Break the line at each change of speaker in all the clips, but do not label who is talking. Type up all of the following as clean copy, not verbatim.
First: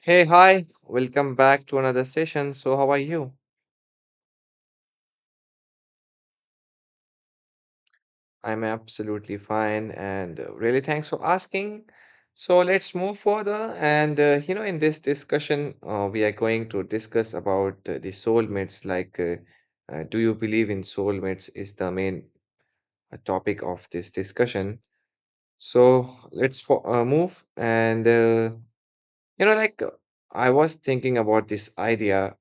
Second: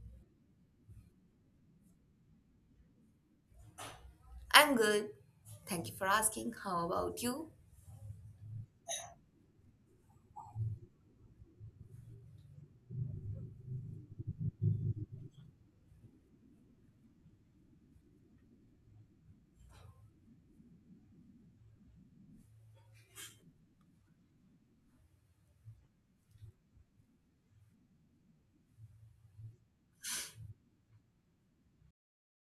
Hey, hi, welcome back to another session. So, how are you?
I'm good. Thank you for asking. How about you?
I'm absolutely fine and really thanks for asking. So, let's move further. In this discussion, we are going to discuss about the soulmates. Do you believe in soulmates is the main topic of this discussion. So, move and You know, like uh, I was thinking about this idea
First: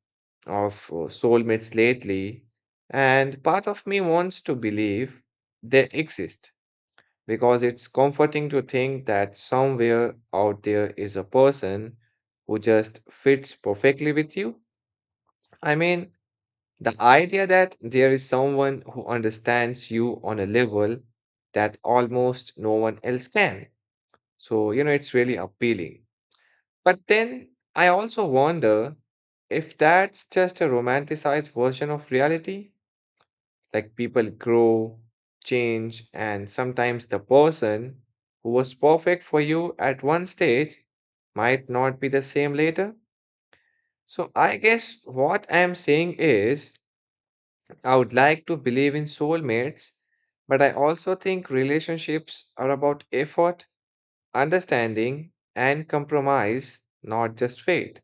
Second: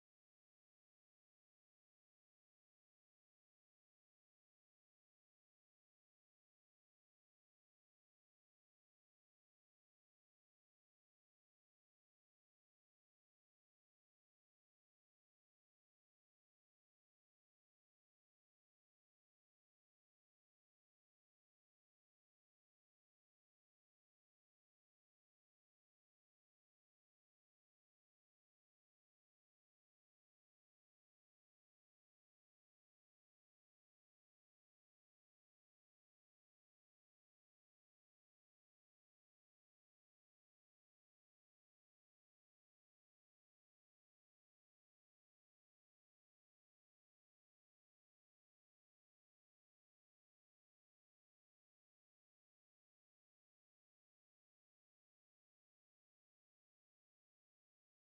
of soulmates lately, and part of me wants to believe they exist because it's comforting to think that somewhere out there is a person who just fits perfectly with you. I mean, the idea that there is someone who understands you on a level that almost no one else can. So, you know, it's really appealing. But then I also wonder if that's just a romanticized version of reality. Like, people grow, change, and sometimes the person who was perfect for you at one stage might not be the same later. So I guess what I'm saying is I would like to believe in soulmates, but I also think relationships are about effort, understanding, and compromise, not just fate.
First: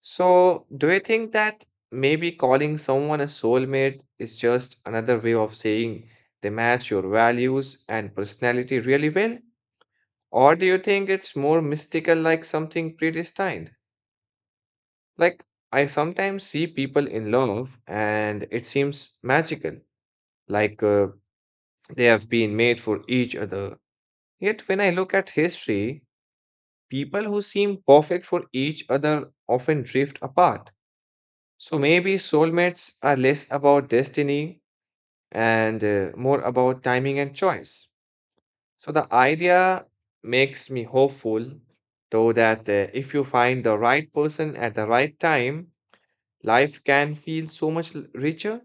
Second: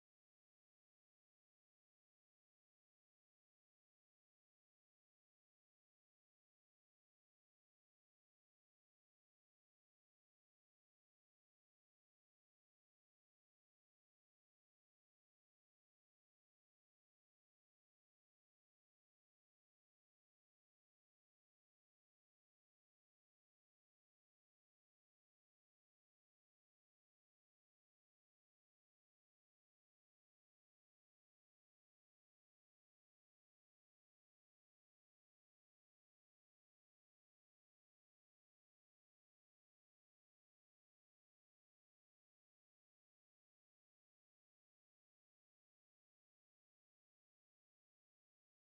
So, do you think that maybe calling someone a soulmate is just another way of saying they match your values and personality really well? Or do you think it's more mystical, like something predestined? Like, I sometimes see people in love and it seems magical, like they have been made for each other. Yet, when I look at history, people who seem perfect for each other often drift apart. So maybe soulmates are less about destiny and more about timing and choice. So the idea makes me hopeful, though, that if you find the right person at the right time, life can feel so much richer.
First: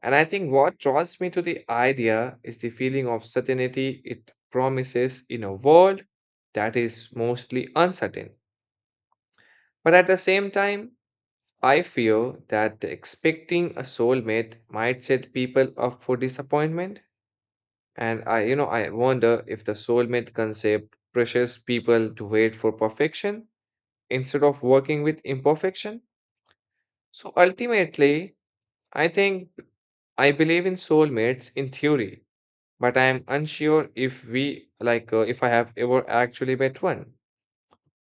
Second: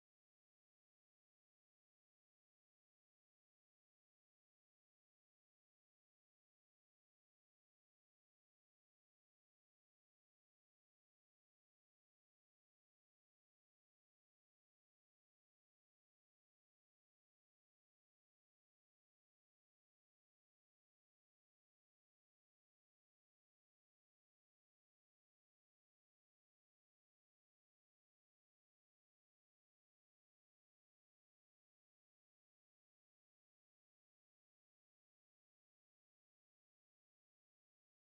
And I think what draws me to the idea is the feeling of certainty it promises in a world that is mostly uncertain. But at the same time, I fear that expecting a soulmate might set people up for disappointment. And I wonder if the soulmate concept pressures people to wait for perfection instead of working with imperfection. So ultimately, I think I believe in soulmates in theory, but I am unsure if we, like, if I have ever actually met one.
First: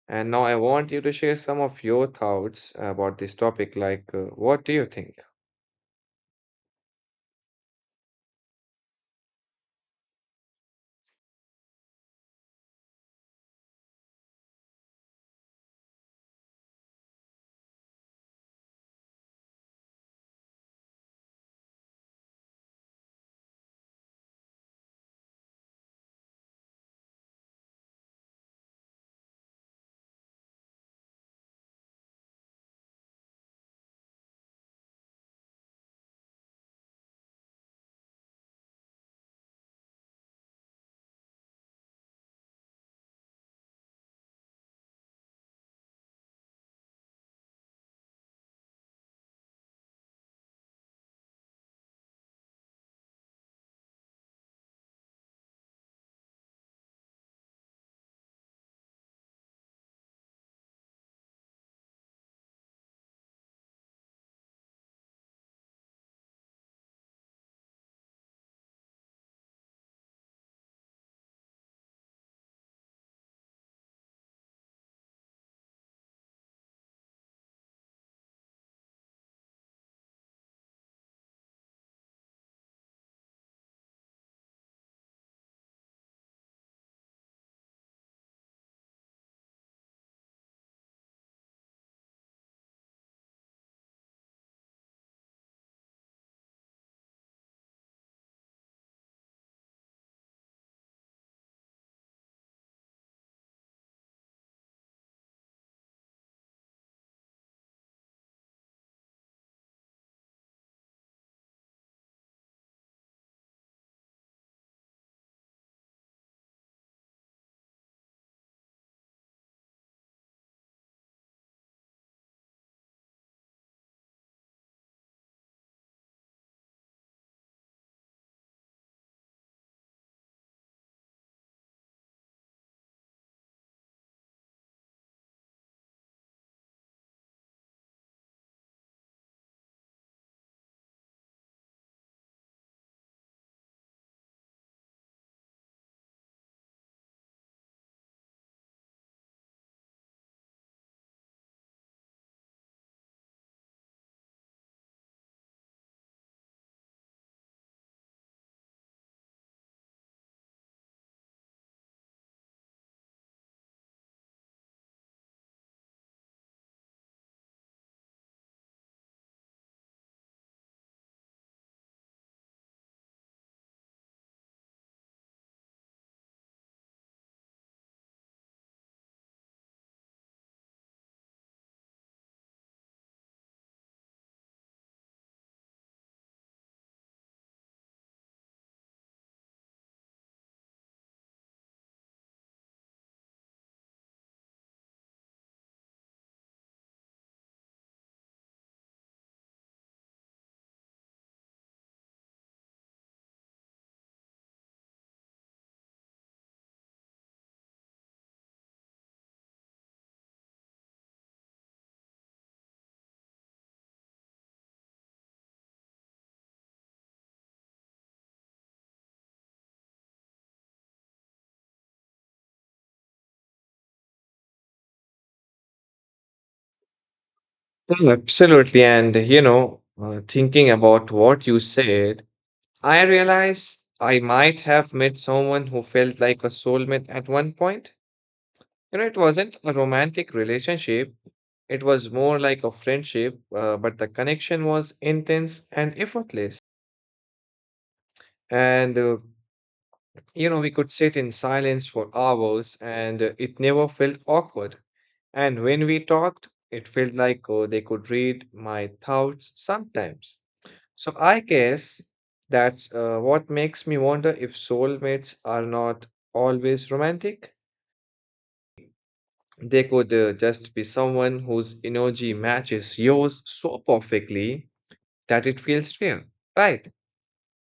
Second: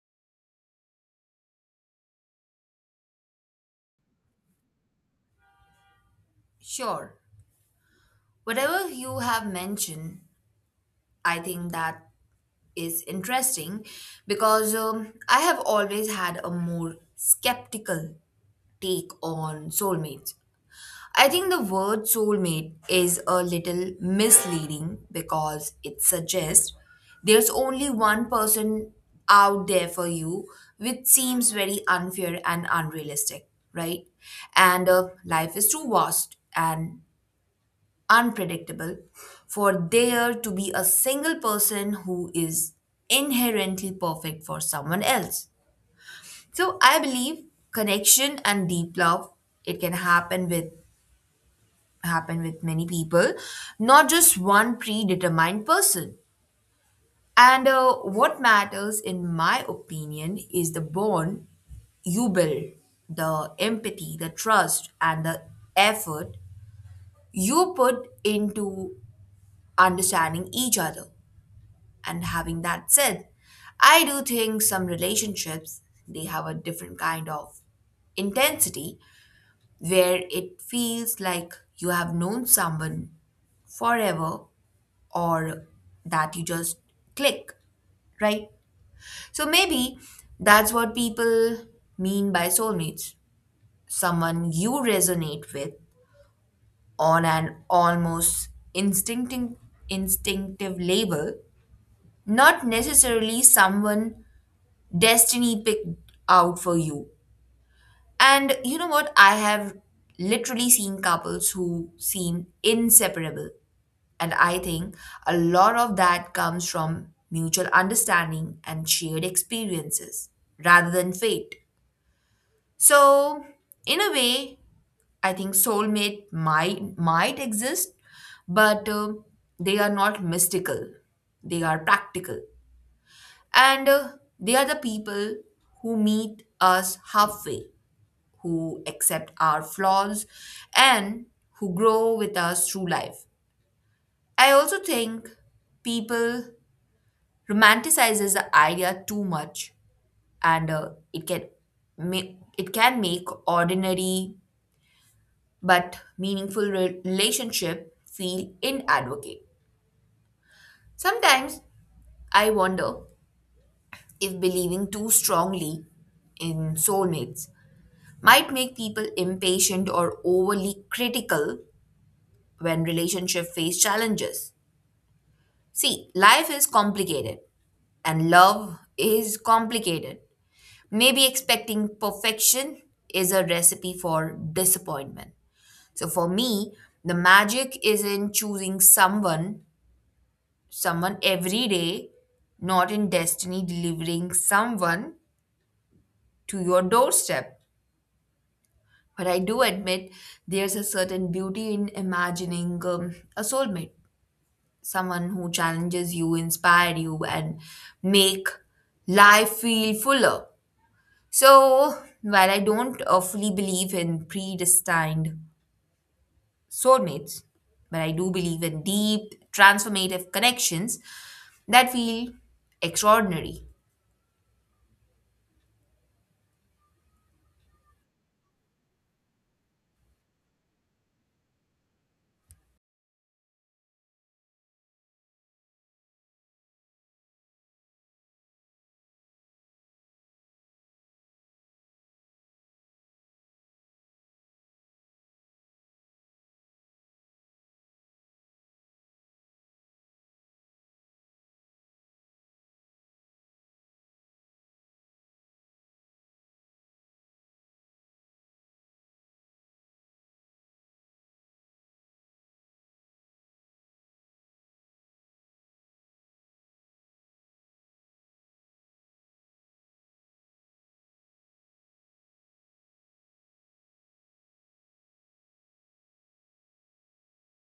And now I want you to share some of your thoughts about this topic. Like, what do you think?
Sure. Whatever you have mentioned, I think that is interesting because I have always had a more skeptical take on soulmates. I think the word soulmate is a little misleading because it suggests there's only one person out there for you, which seems very unfair and unrealistic, right? And Life is too vast and unpredictable for there to be a single person who is inherently perfect for someone else. So I believe connection and deep love it can happen with many people, not just one predetermined person. And What matters, in my opinion, is the bond you build, the empathy, the trust, and the effort you put into understanding each other. And having that said, I do think some relationships they have a different kind of intensity where it feels like you have known someone forever or that you just click, right? So maybe that's what people mean by soulmates, someone you resonate with on an almost instinctive label, not necessarily someone destiny picked out for you. And you know what? I have literally seen couples who seem inseparable. And I think a lot of that comes from mutual understanding and shared experiences rather than fate. So, in a way, I think soulmate might exist, but they are not mystical. They are practical. And They are the people who meet us halfway, who accept our flaws and who grow with us through life. I also think people romanticizes the idea too much, and it can make ordinary but meaningful relationship feel inadvocate. Sometimes I wonder if believing too strongly in soulmates might make people impatient or overly critical when relationship face challenges. See, life is complicated and love is complicated. Maybe expecting perfection is a recipe for disappointment. So for me, the magic is in choosing someone, someone every day, not in destiny delivering someone to your doorstep. But I do admit there's a certain beauty in imagining a soulmate, someone who challenges you, inspire you, and make life feel fuller. So, while I don't fully believe in predestined soulmates, but I do believe in deep, transformative connections that feel extraordinary.
Oh, absolutely. Thinking about what you said, I realize I might have met someone who felt like a soulmate at one point. You know, it wasn't a romantic relationship, it was more like a friendship, but the connection was intense and effortless. And, uh, we could sit in silence for hours and it never felt awkward. And when we talked, it felt like they could read my thoughts sometimes. So I guess that's what makes me wonder if soulmates are not always romantic. They could just be someone whose energy matches yours so perfectly that it feels real, right?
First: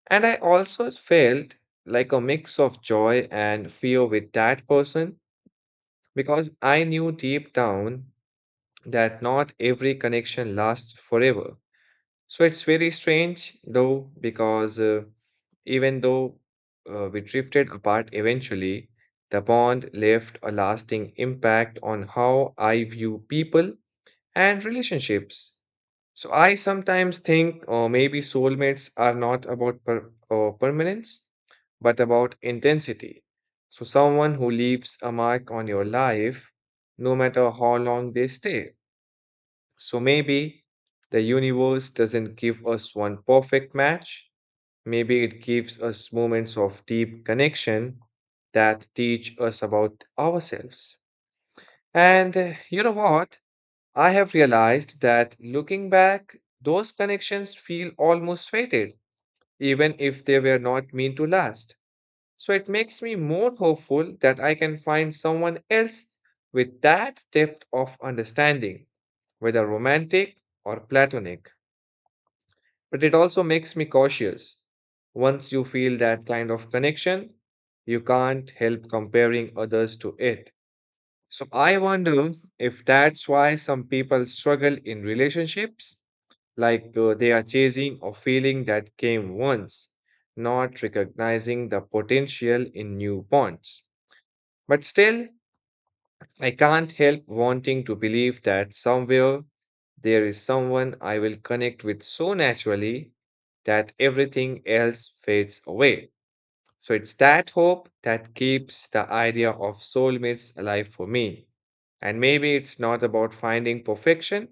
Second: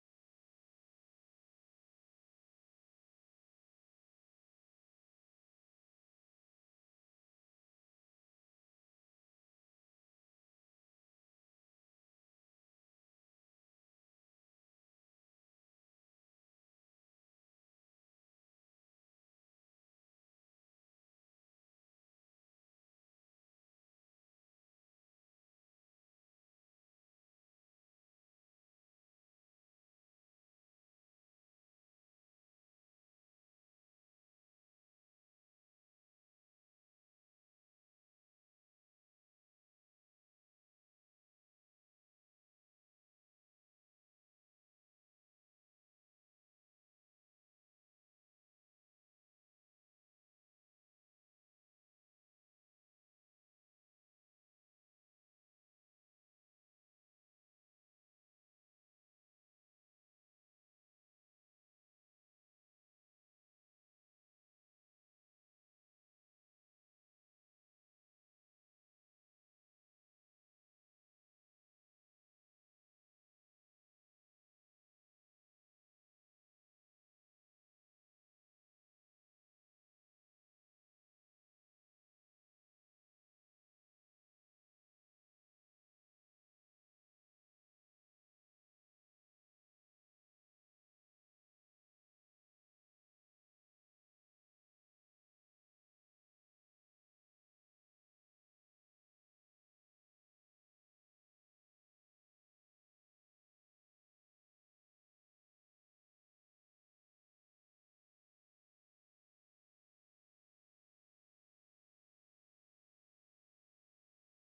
And I also felt like a mix of joy and fear with that person because I knew deep down that not every connection lasts forever. So it's very strange though, because even though we drifted apart eventually, the bond left a lasting impact on how I view people and relationships. So I sometimes think maybe soulmates are not about permanence, but about intensity. So someone who leaves a mark on your life, no matter how long they stay. So maybe the universe doesn't give us one perfect match. Maybe it gives us moments of deep connection that teach us about ourselves. And you know what? I have realized that looking back, those connections feel almost fated, even if they were not meant to last. So it makes me more hopeful that I can find someone else with that depth of understanding, whether romantic or platonic. But it also makes me cautious. Once you feel that kind of connection, you can't help comparing others to it. So I wonder if that's why some people struggle in relationships, like they are chasing a feeling that came once, not recognizing the potential in new bonds. But still, I can't help wanting to believe that somewhere there is someone I will connect with so naturally that everything else fades away. So it's that hope that keeps the idea of soulmates alive for me. And maybe it's not about finding perfection,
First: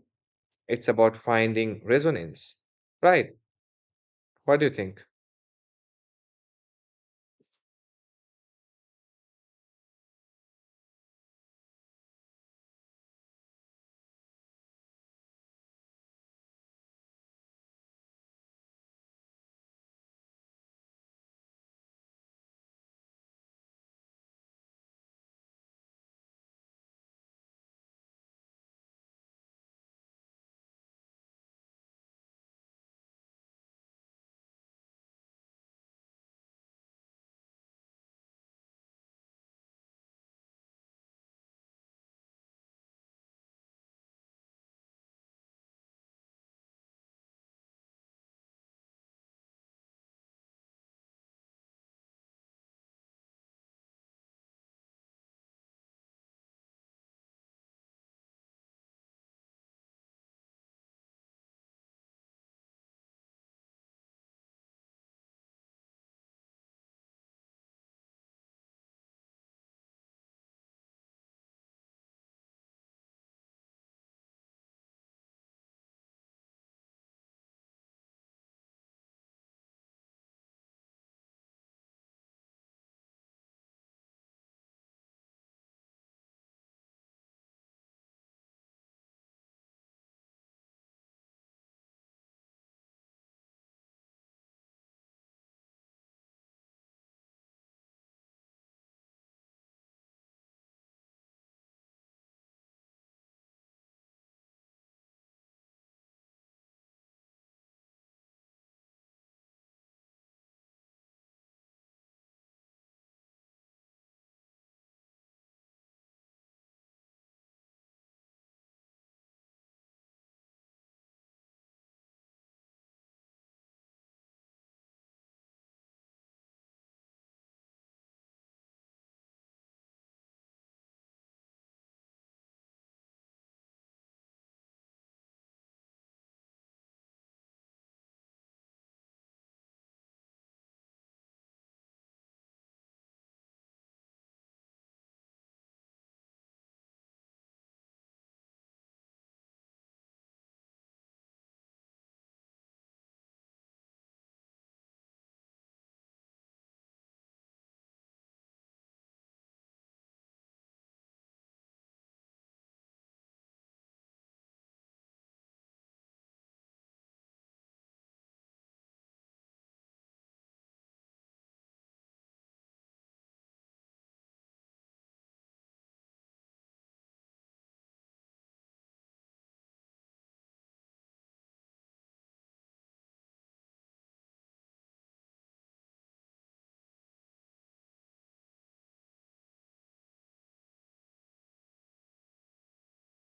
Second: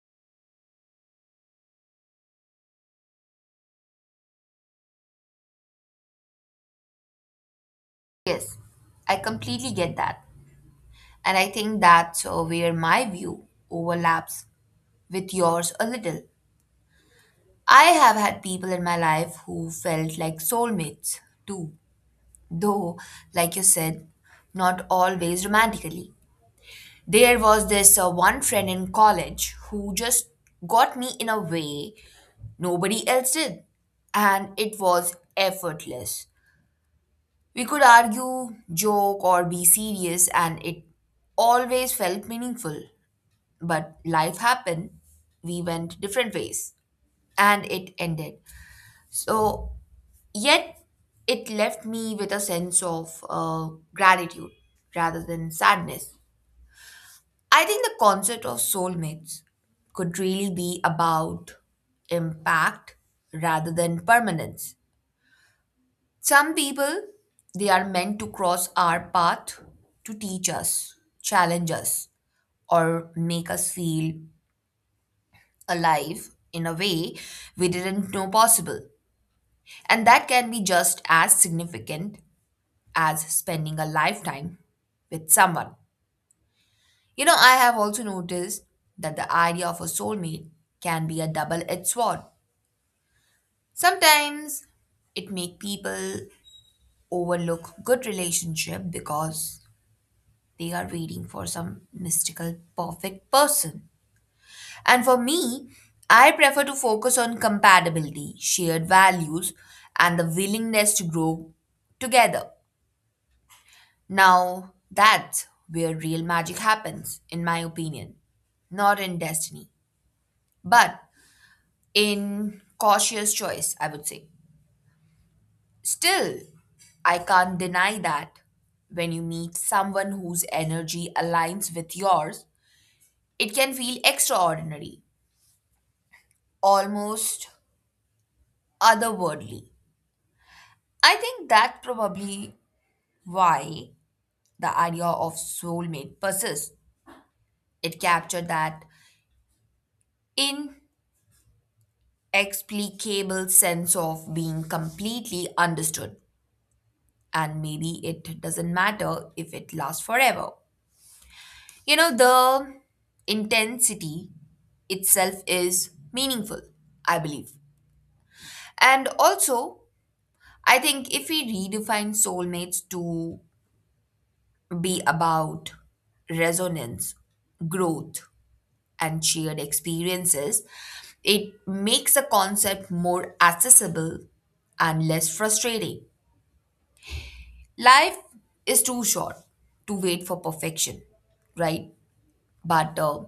it's about finding resonance. Right? What do you think?
Yes, I completely get that. And I think that's where my view overlaps with yours a little. I have had people in my life who felt like soulmates too, though, like you said, not always romantically. There was this one friend in college who just got me in a way nobody else did, and it was effortless. We could argue, joke, or be serious, and it always felt meaningful. But life happened, we went different ways, and it ended. So, yet it left me with a sense of gratitude rather than sadness. I think the concept of soulmates could really be about impact rather than permanence. Some people, they are meant to cross our path to teach us, challenge us, or make us feel alive in a way we didn't know possible. And that can be just as significant as spending a lifetime with someone. You know, I have also noticed that the idea of a soulmate can be a double edged sword. Sometimes it makes people overlook good relationship because they are waiting for some mystical perfect person. And for me, I prefer to focus on compatibility, shared values, and the willingness to grow together. Now, that's where real magic happens, in my opinion, not in destiny, but in cautious choice, I would say. Still, I can't deny that when you meet someone whose energy aligns with yours, it can feel extraordinary, almost otherworldly. I think that's probably why the idea of soulmate persists. It captured that inexplicable sense of being completely understood, and maybe it doesn't matter if it lasts forever. You know, the intensity itself is meaningful, I believe. And also, I think if we redefine soulmates to be about resonance, growth, and shared experiences, it makes the concept more accessible and less frustrating. Life is too short to wait for perfection, right? But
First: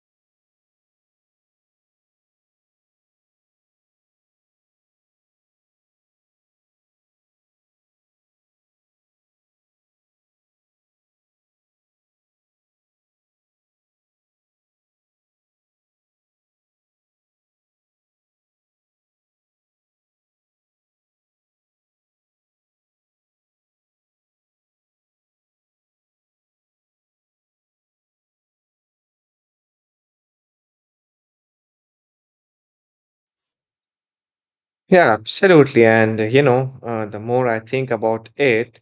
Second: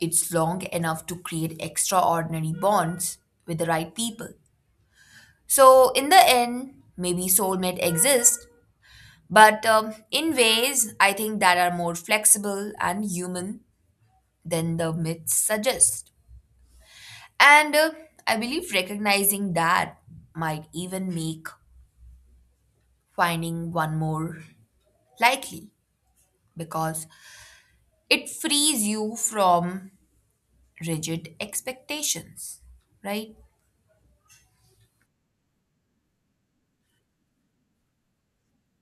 it's long enough to create extraordinary bonds with the right people. So, in the end, maybe soulmate exists, but in ways I think that are more flexible and human than the myths suggest. And I believe recognizing that might even make finding one more likely because it frees you from rigid expectations, right?
Yeah, absolutely. The more I think about it,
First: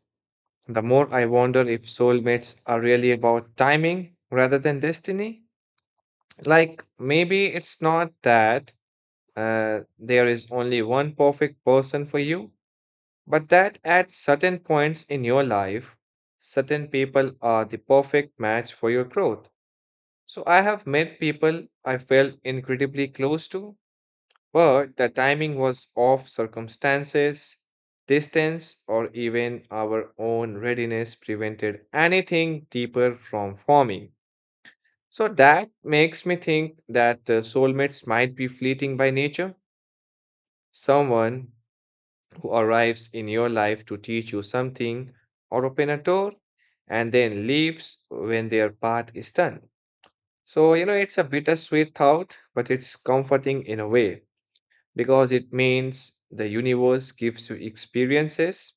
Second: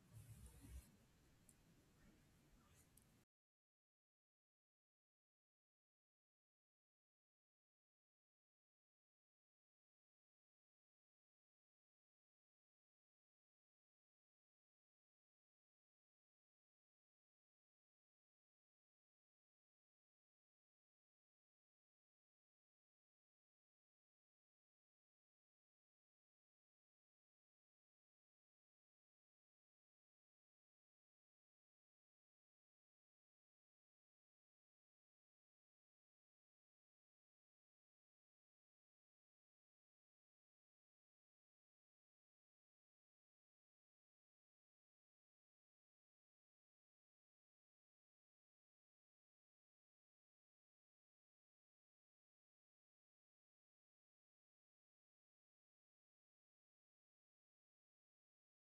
the more I wonder if soulmates are really about timing rather than destiny. Like, maybe it's not that there is only one perfect person for you, but that at certain points in your life, certain people are the perfect match for your growth. So, I have met people I felt incredibly close to, but the timing was off circumstances, distance, or even our own readiness prevented anything deeper from forming. So that makes me think that soulmates might be fleeting by nature. Someone who arrives in your life to teach you something or open a door and then leaves when their path is done. So, you know, it's a bittersweet thought, but it's comforting in a way, because it means the universe gives you experiences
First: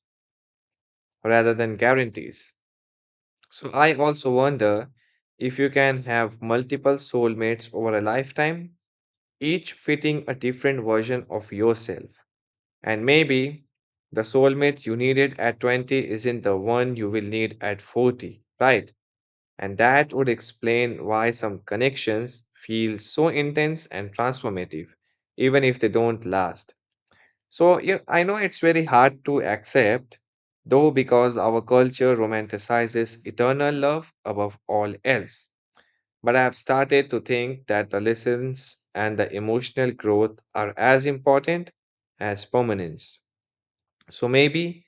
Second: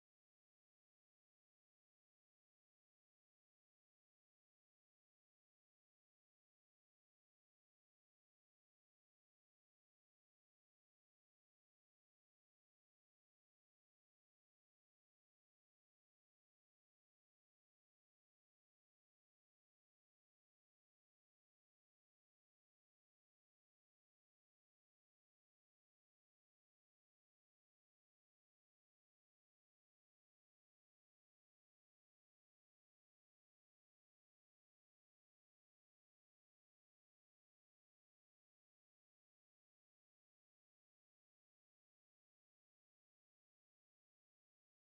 rather than guarantees. So I also wonder if you can have multiple soulmates over a lifetime, each fitting a different version of yourself. And maybe the soulmate you needed at 20 isn't the one you will need at 40, right? And that would explain why some connections feel so intense and transformative, even if they don't last. So, yeah, I know it's very hard to accept, though, because our culture romanticizes eternal love above all else. But I have started to think that the lessons and the emotional growth are as important as permanence. So maybe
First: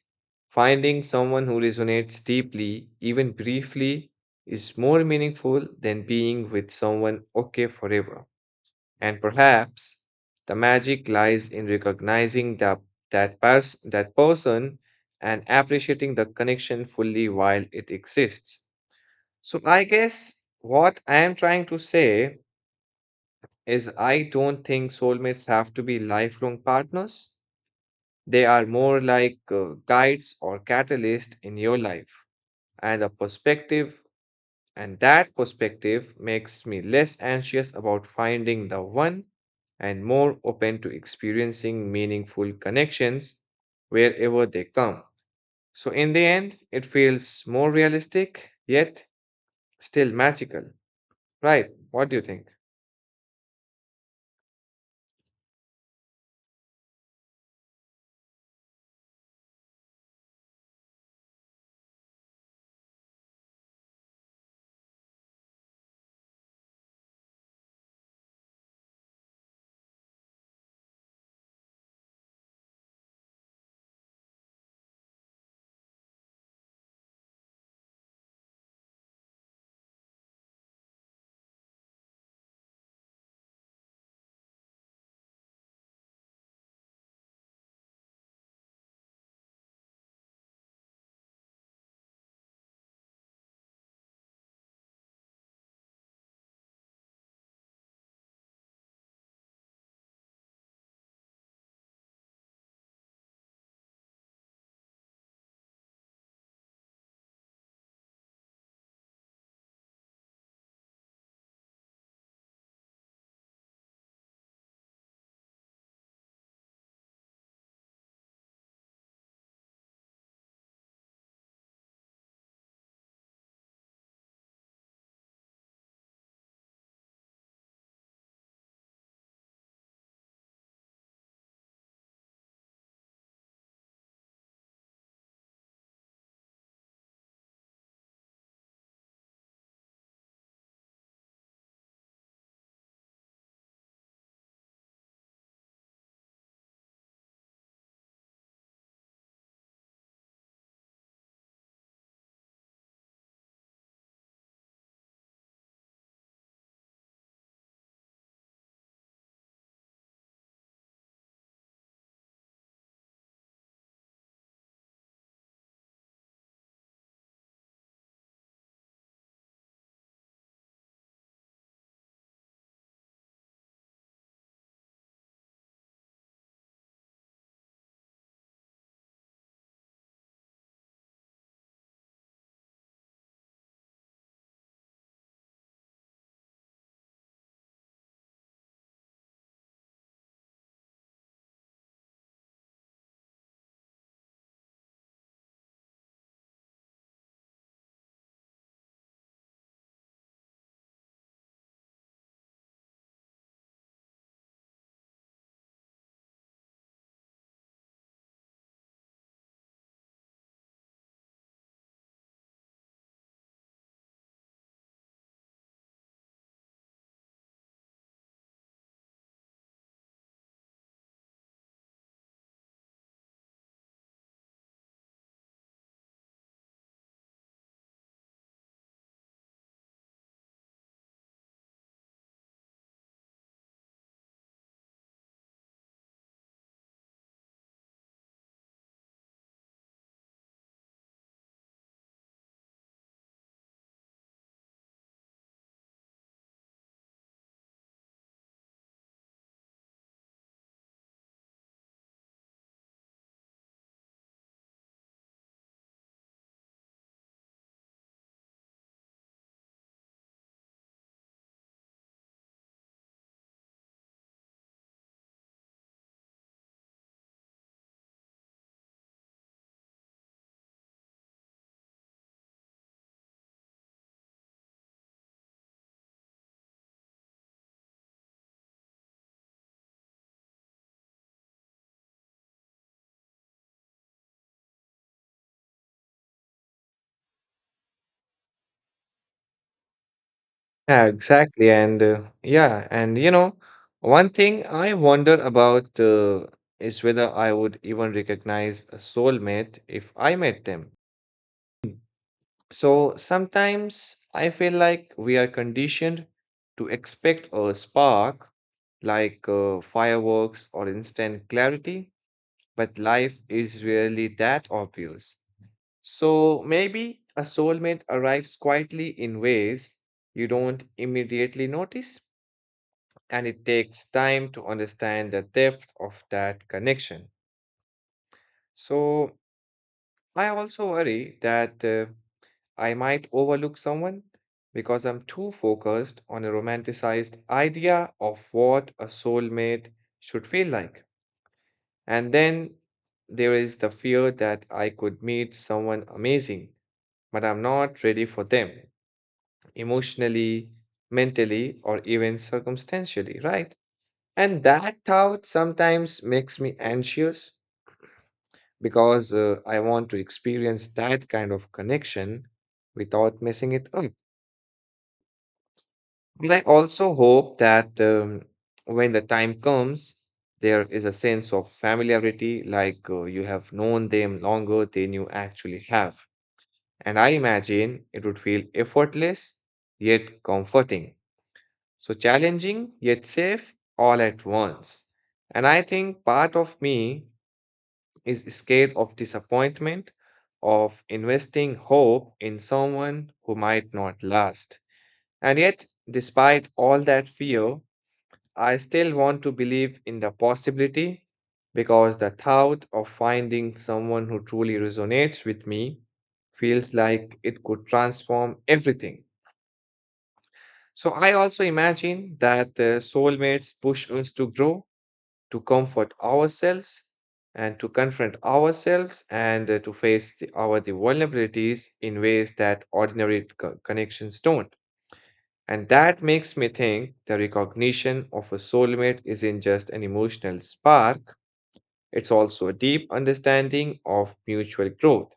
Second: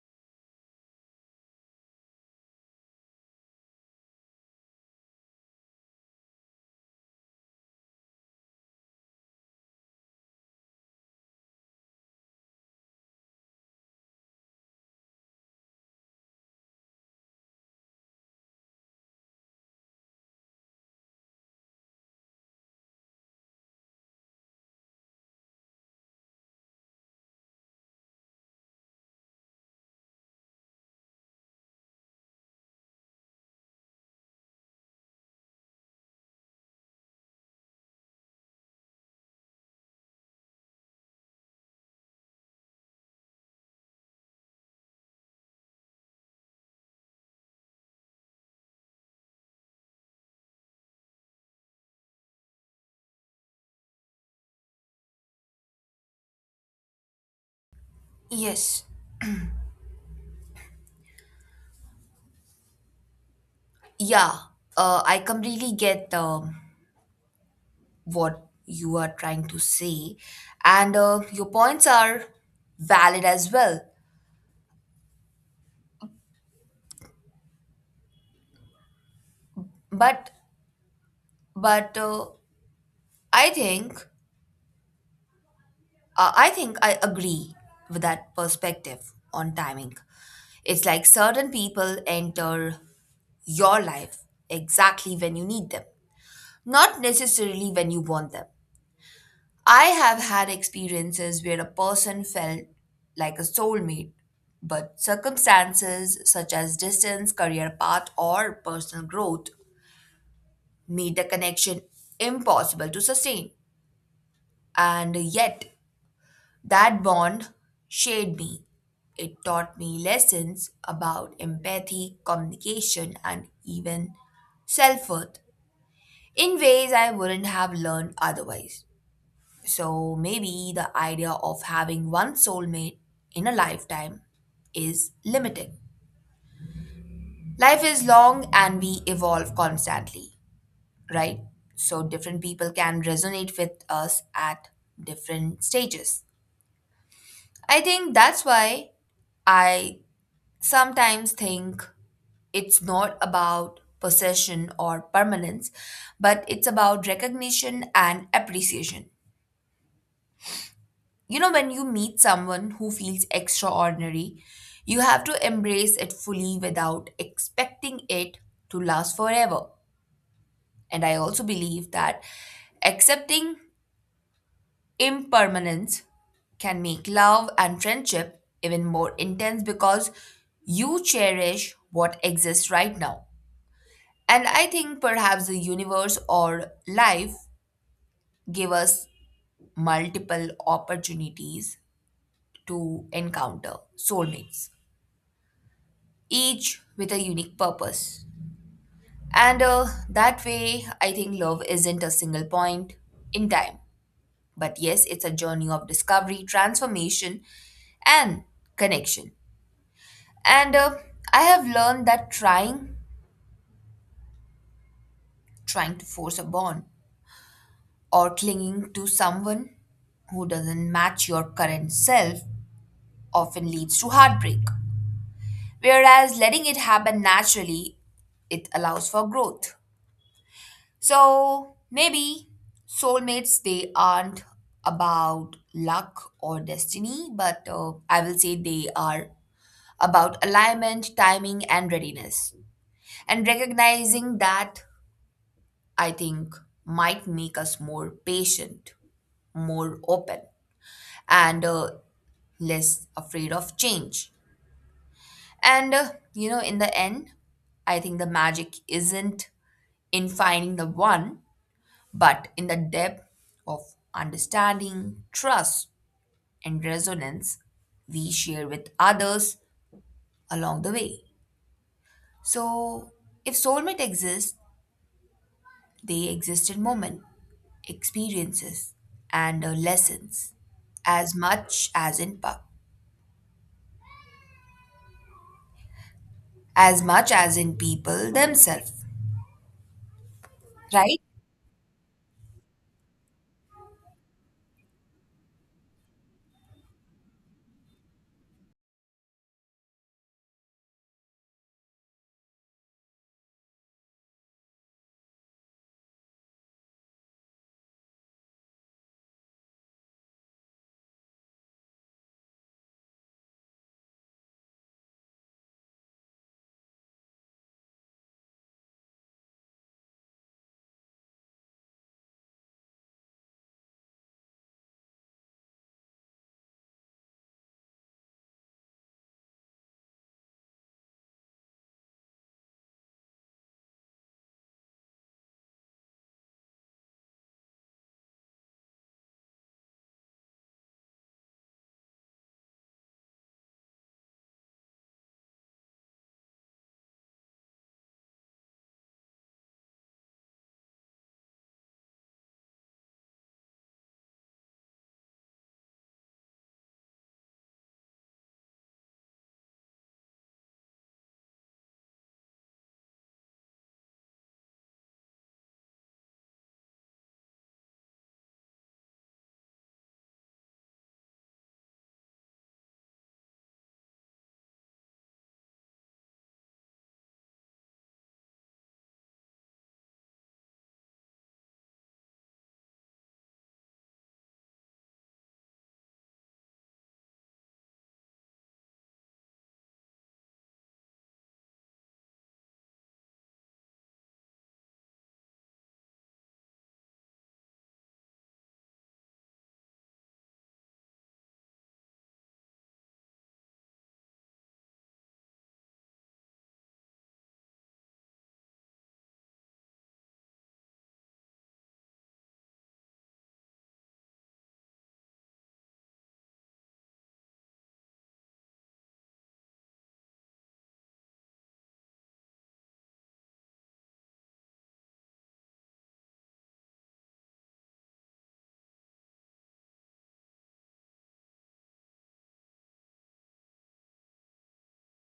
finding someone who resonates deeply, even briefly, is more meaningful than being with someone okay forever. And perhaps the magic lies in recognizing that person and appreciating the connection fully while it exists. So, I guess what I am trying to say is I don't think soulmates have to be lifelong partners. They are more like guides or catalyst in your life. And the perspective And that perspective makes me less anxious about finding the one and more open to experiencing meaningful connections wherever they come. So, in the end, it feels more realistic yet still magical, right? What do you think?
Yes. Yeah, I completely get what you are trying to say, and your points are valid as well. But but I think I think I agree with that perspective on timing. It's like certain people enter your life exactly when you need them, not necessarily when you want them. I have had experiences where a person felt like a soulmate, but circumstances such as distance, career path, or personal growth made the connection impossible to sustain. And yet, that bond shaped me. It taught me lessons about empathy, communication, and even self worth in ways I wouldn't have learned otherwise. So maybe the idea of having one soulmate in a lifetime is limiting. Life is long and we evolve constantly, right? So different people can resonate with us at different stages. I think that's why I sometimes think it's not about possession or permanence, but it's about recognition and appreciation. You know, when you meet someone who feels extraordinary, you have to embrace it fully without expecting it to last forever. And I also believe that accepting impermanence can make love and friendship even more intense because you cherish what exists right now. And I think perhaps the universe or life give us multiple opportunities to encounter soulmates, each with a unique purpose. And That way, I think love isn't a single point in time, but yes, it's a journey of discovery, transformation, and connection. And I have learned that trying to force a bond or clinging to someone who doesn't match your current self often leads to heartbreak. Whereas letting it happen naturally, it allows for growth. So maybe soulmates, they aren't about luck or destiny, but I will say they are about alignment, timing, and readiness. And recognizing that, I think, might make us more patient, more open, and less afraid of change. And, you know, in the end, I think the magic isn't in finding the one, but in the depth of understanding, trust, and resonance we share with others along the way. So, if soulmate exists, they exist in moment, experiences, and lessons, as much as as much as in people themselves,
Yeah,
right?
exactly. And yeah, and you know, One thing I wonder about is whether I would even recognize a soulmate if I met them. So sometimes I feel like we are conditioned to expect a spark like fireworks or instant clarity, but life is really that obvious. So maybe a soulmate arrives quietly in ways you don't immediately notice, and it takes time to understand the depth of that connection. So I also worry that. I might overlook someone because I'm too focused on a romanticized idea of what a soulmate should feel like. And then there is the fear that I could meet someone amazing, but I'm not ready for them emotionally, mentally, or even circumstantially, right? And that thought sometimes makes me anxious because I want to experience that kind of connection without messing it up. And I also hope that when the time comes, there is a sense of familiarity, like you have known them longer than you actually have. And I imagine it would feel effortless yet comforting. So challenging yet safe all at once. And I think part of me is scared of disappointment, of investing hope in someone who might not last. And yet, despite all that fear, I still want to believe in the possibility because the thought of finding someone who truly resonates with me feels like it could transform everything. So I also imagine that the soulmates push us to grow, to comfort ourselves, and to confront ourselves and to face the, our the vulnerabilities in ways that ordinary connections don't. And that makes me think the recognition of a soulmate isn't just an emotional spark, it's also a deep understanding of mutual growth.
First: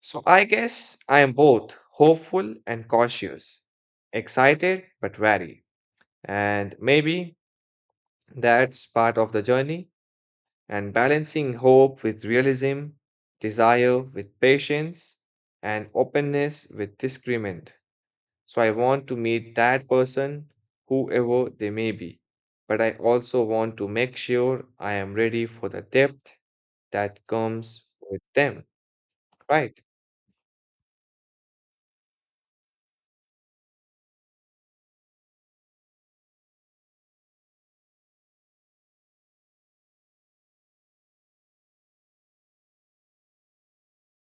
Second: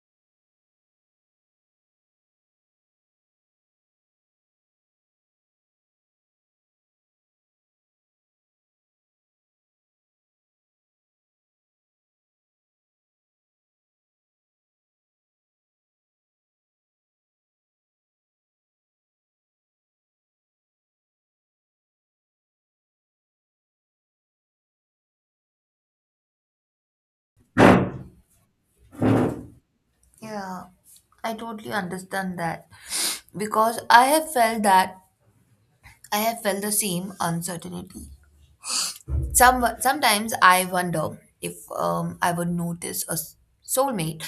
So I guess I am both hopeful and cautious, excited but wary. And maybe that's part of the journey and balancing hope with realism, desire with patience, and openness with discernment. So I want to meet that person, whoever they may be. But I also want to make sure I am ready for the depth that comes with them, right?
Yeah, I totally understand that because I have felt the same uncertainty. Sometimes I wonder if I would notice a soulmate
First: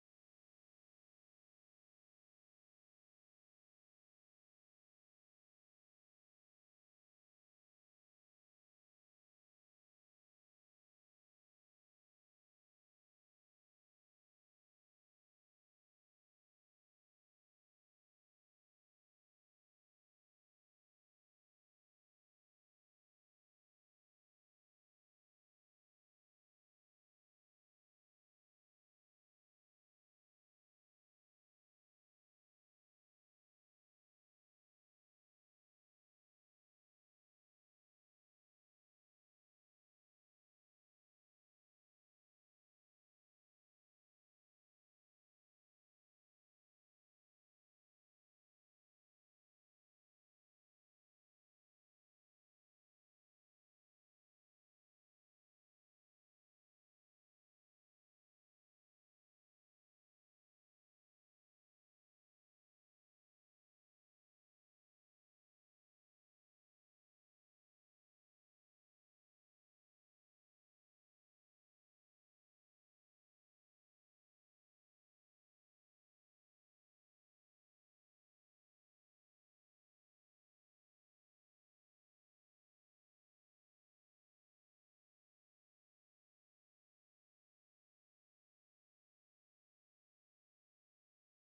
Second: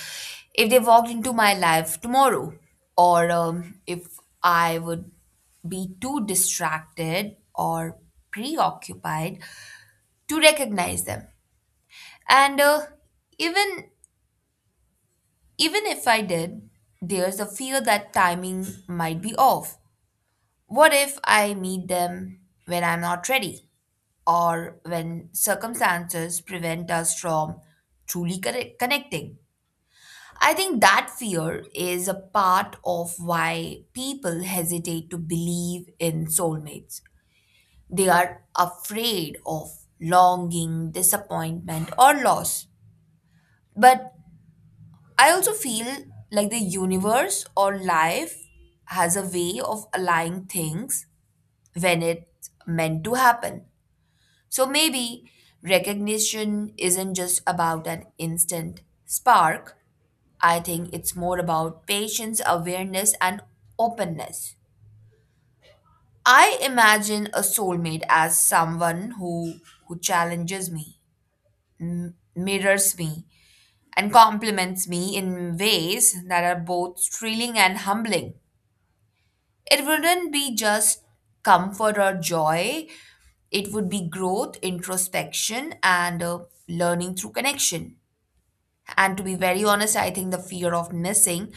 if they walked into my life tomorrow, or if I would be too distracted or preoccupied to recognize them. And even even if I did, there's a fear that timing might be off. What if I meet them when I'm not ready, or when circumstances prevent us from truly connecting? I think that fear is a part of why people hesitate to believe in soulmates. They are afraid of longing, disappointment, or loss. But I also feel like the universe or life has a way of aligning things when it's meant to happen. So maybe recognition isn't just about an instant spark. I think it's more about patience, awareness, and openness. I imagine a soulmate as someone who challenges me, mirrors me, and compliments me in ways that are both thrilling and humbling. It wouldn't be just comfort or joy, it would be growth, introspection, and learning through connection. And to be very honest, I think the fear of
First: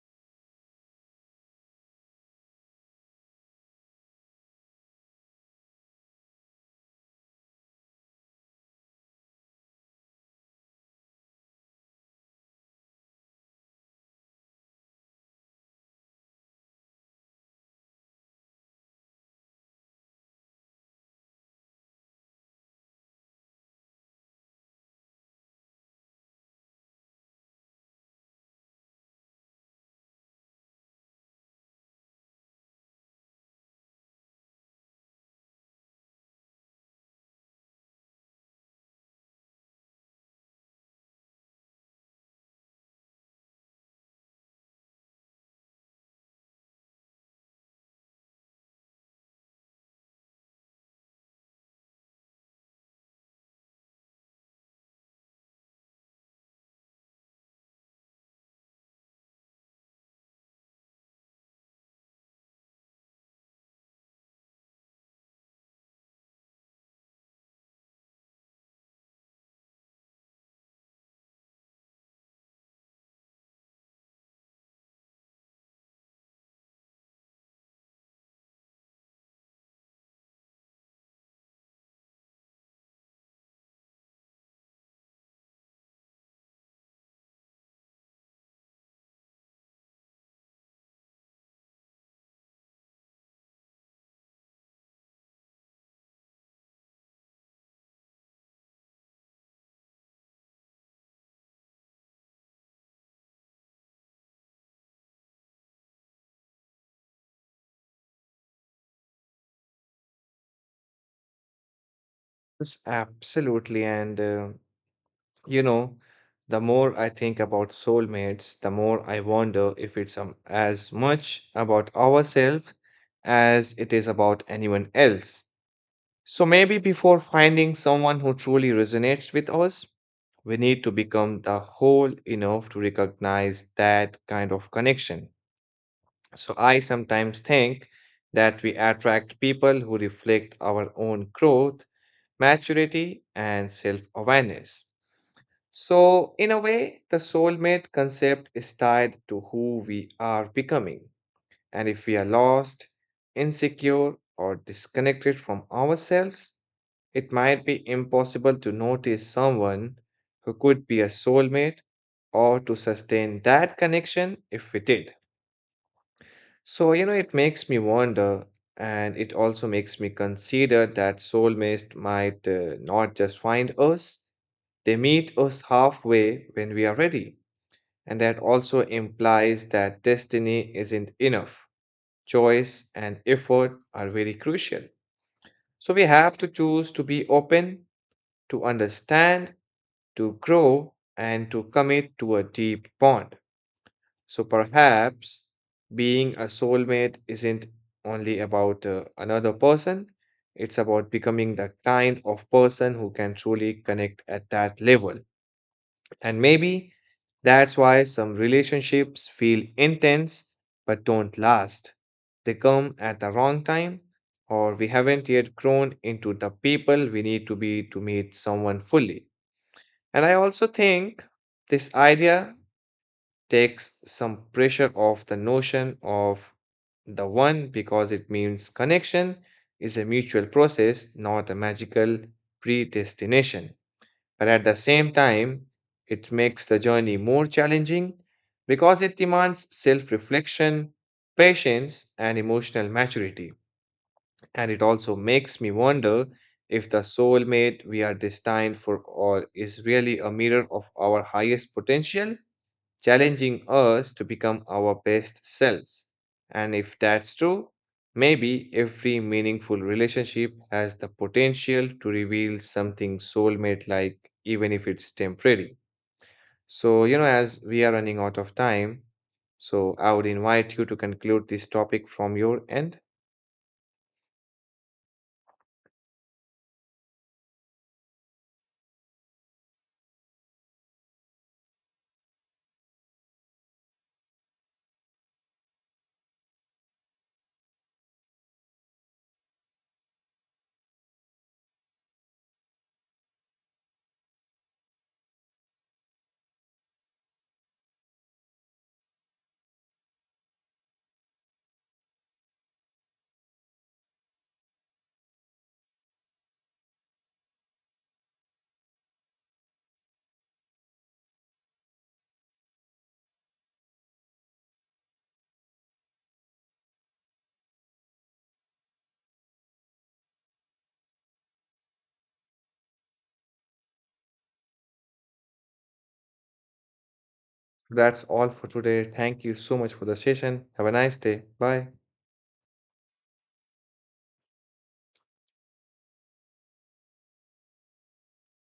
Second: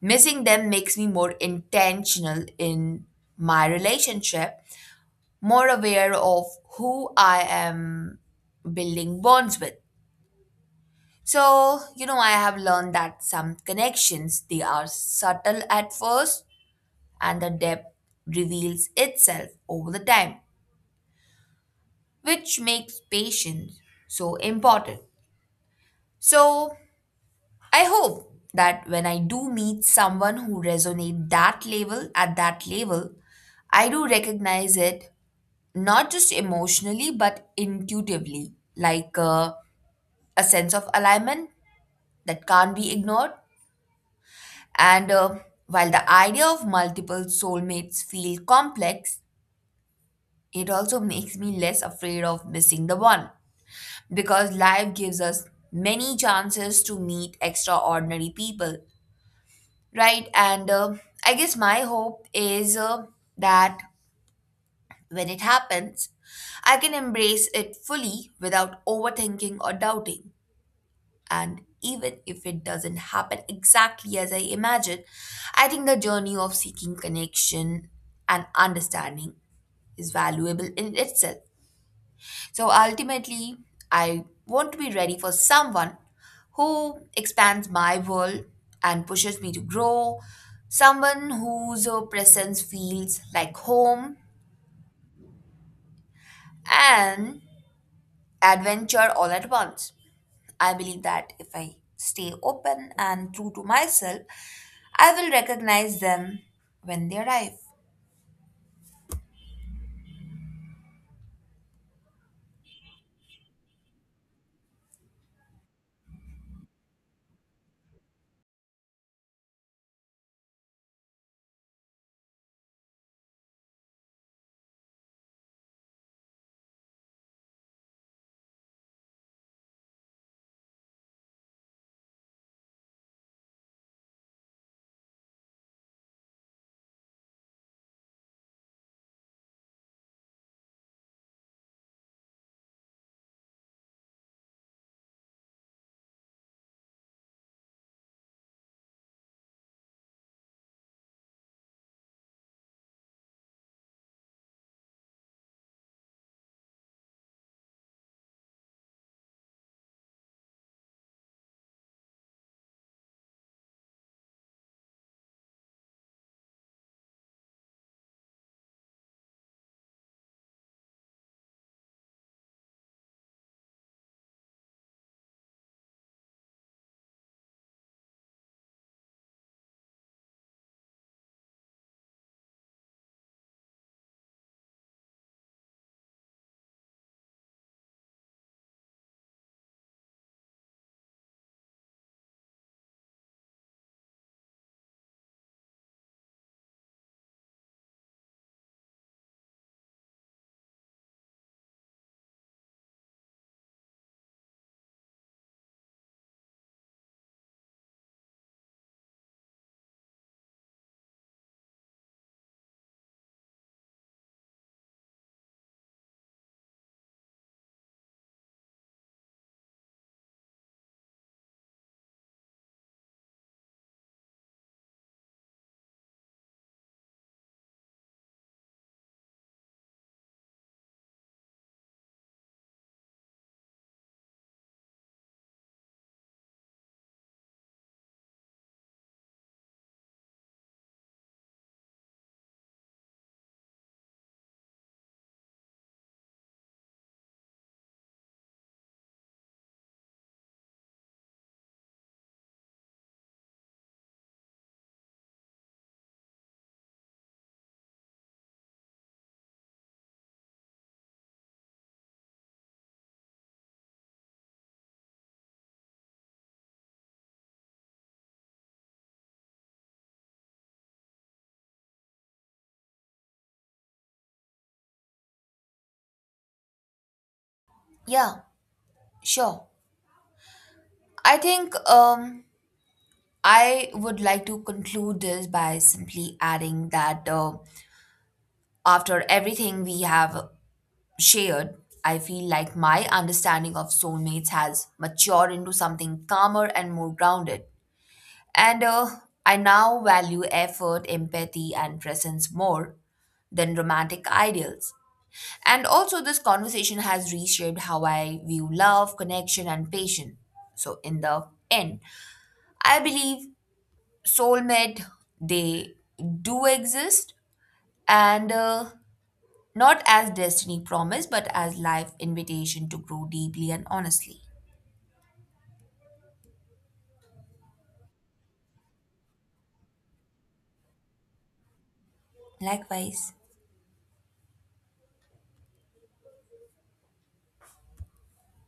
missing them makes me more intentional in my relationship, more aware of who I am building bonds with. So, you know, I have learned that some connections they are subtle at first and the depth reveals itself over the time, which makes patience so important. So, I hope that when I do meet someone who resonates that level at that level, I do recognize it not just emotionally but intuitively, like a sense of alignment that can't be ignored. And While the idea of multiple soulmates feel complex, it also makes me less afraid of missing the one because life gives us many chances to meet extraordinary people. Right, and I guess my hope is that when it happens, I can embrace it fully without overthinking or doubting. And even if it doesn't happen exactly as I imagine, I think the journey of seeking connection and understanding is valuable in itself. So ultimately, I want to be ready for someone who expands my world and pushes me to grow, someone whose presence feels like home and adventure all at once. I believe that if I stay open and true to myself, I will recognize them when they arrive.
Yes, absolutely. You know, the more I think about soulmates, the more I wonder if it's as much about ourselves as it is about anyone else. So maybe before finding someone who truly resonates with us, we need to become the whole enough to recognize that kind of connection. So I sometimes think that we attract people who reflect our own growth, maturity, and self awareness. So, in a way, the soulmate concept is tied to who we are becoming. And if we are lost, insecure, or disconnected from ourselves, it might be impossible to notice someone who could be a soulmate or to sustain that connection if we did. So, you know, it makes me wonder, and it also makes me consider that soulmates might not just find us, they meet us halfway when we are ready. And that also implies that destiny isn't enough. Choice and effort are very crucial. So we have to choose to be open, to understand, to grow and to commit to a deep bond. So perhaps being a soulmate isn't only about another person, it's about becoming the kind of person who can truly connect at that level. And maybe that's why some relationships feel intense but don't last. They come at the wrong time, or we haven't yet grown into the people we need to be to meet someone fully. And I also think this idea takes some pressure off the notion of the one because it means connection is a mutual process, not a magical predestination. But at the same time, it makes the journey more challenging because it demands self reflection, patience, and emotional maturity. And it also makes me wonder if the soulmate we are destined for all is really a mirror of our highest potential, challenging us to become our best selves. And if that's true, maybe every meaningful relationship has the potential to reveal something soulmate like, even if it's temporary. So, you know, as we are running out of time, so I would invite you to conclude this topic from your end.
Yeah, sure. I think I would like to conclude this by simply adding that. After everything we have shared, I feel like my understanding of soulmates has matured into something calmer and more grounded. And I now value effort, empathy, and presence more than romantic ideals. And also, this conversation has reshaped how I view love, connection, and patience. So, in the end, I believe soulmate they do exist, and not as destiny promise, but as life invitation to grow deeply and honestly.
That's all for today. Thank you so much for the session. Have a nice day. Bye.
Likewise.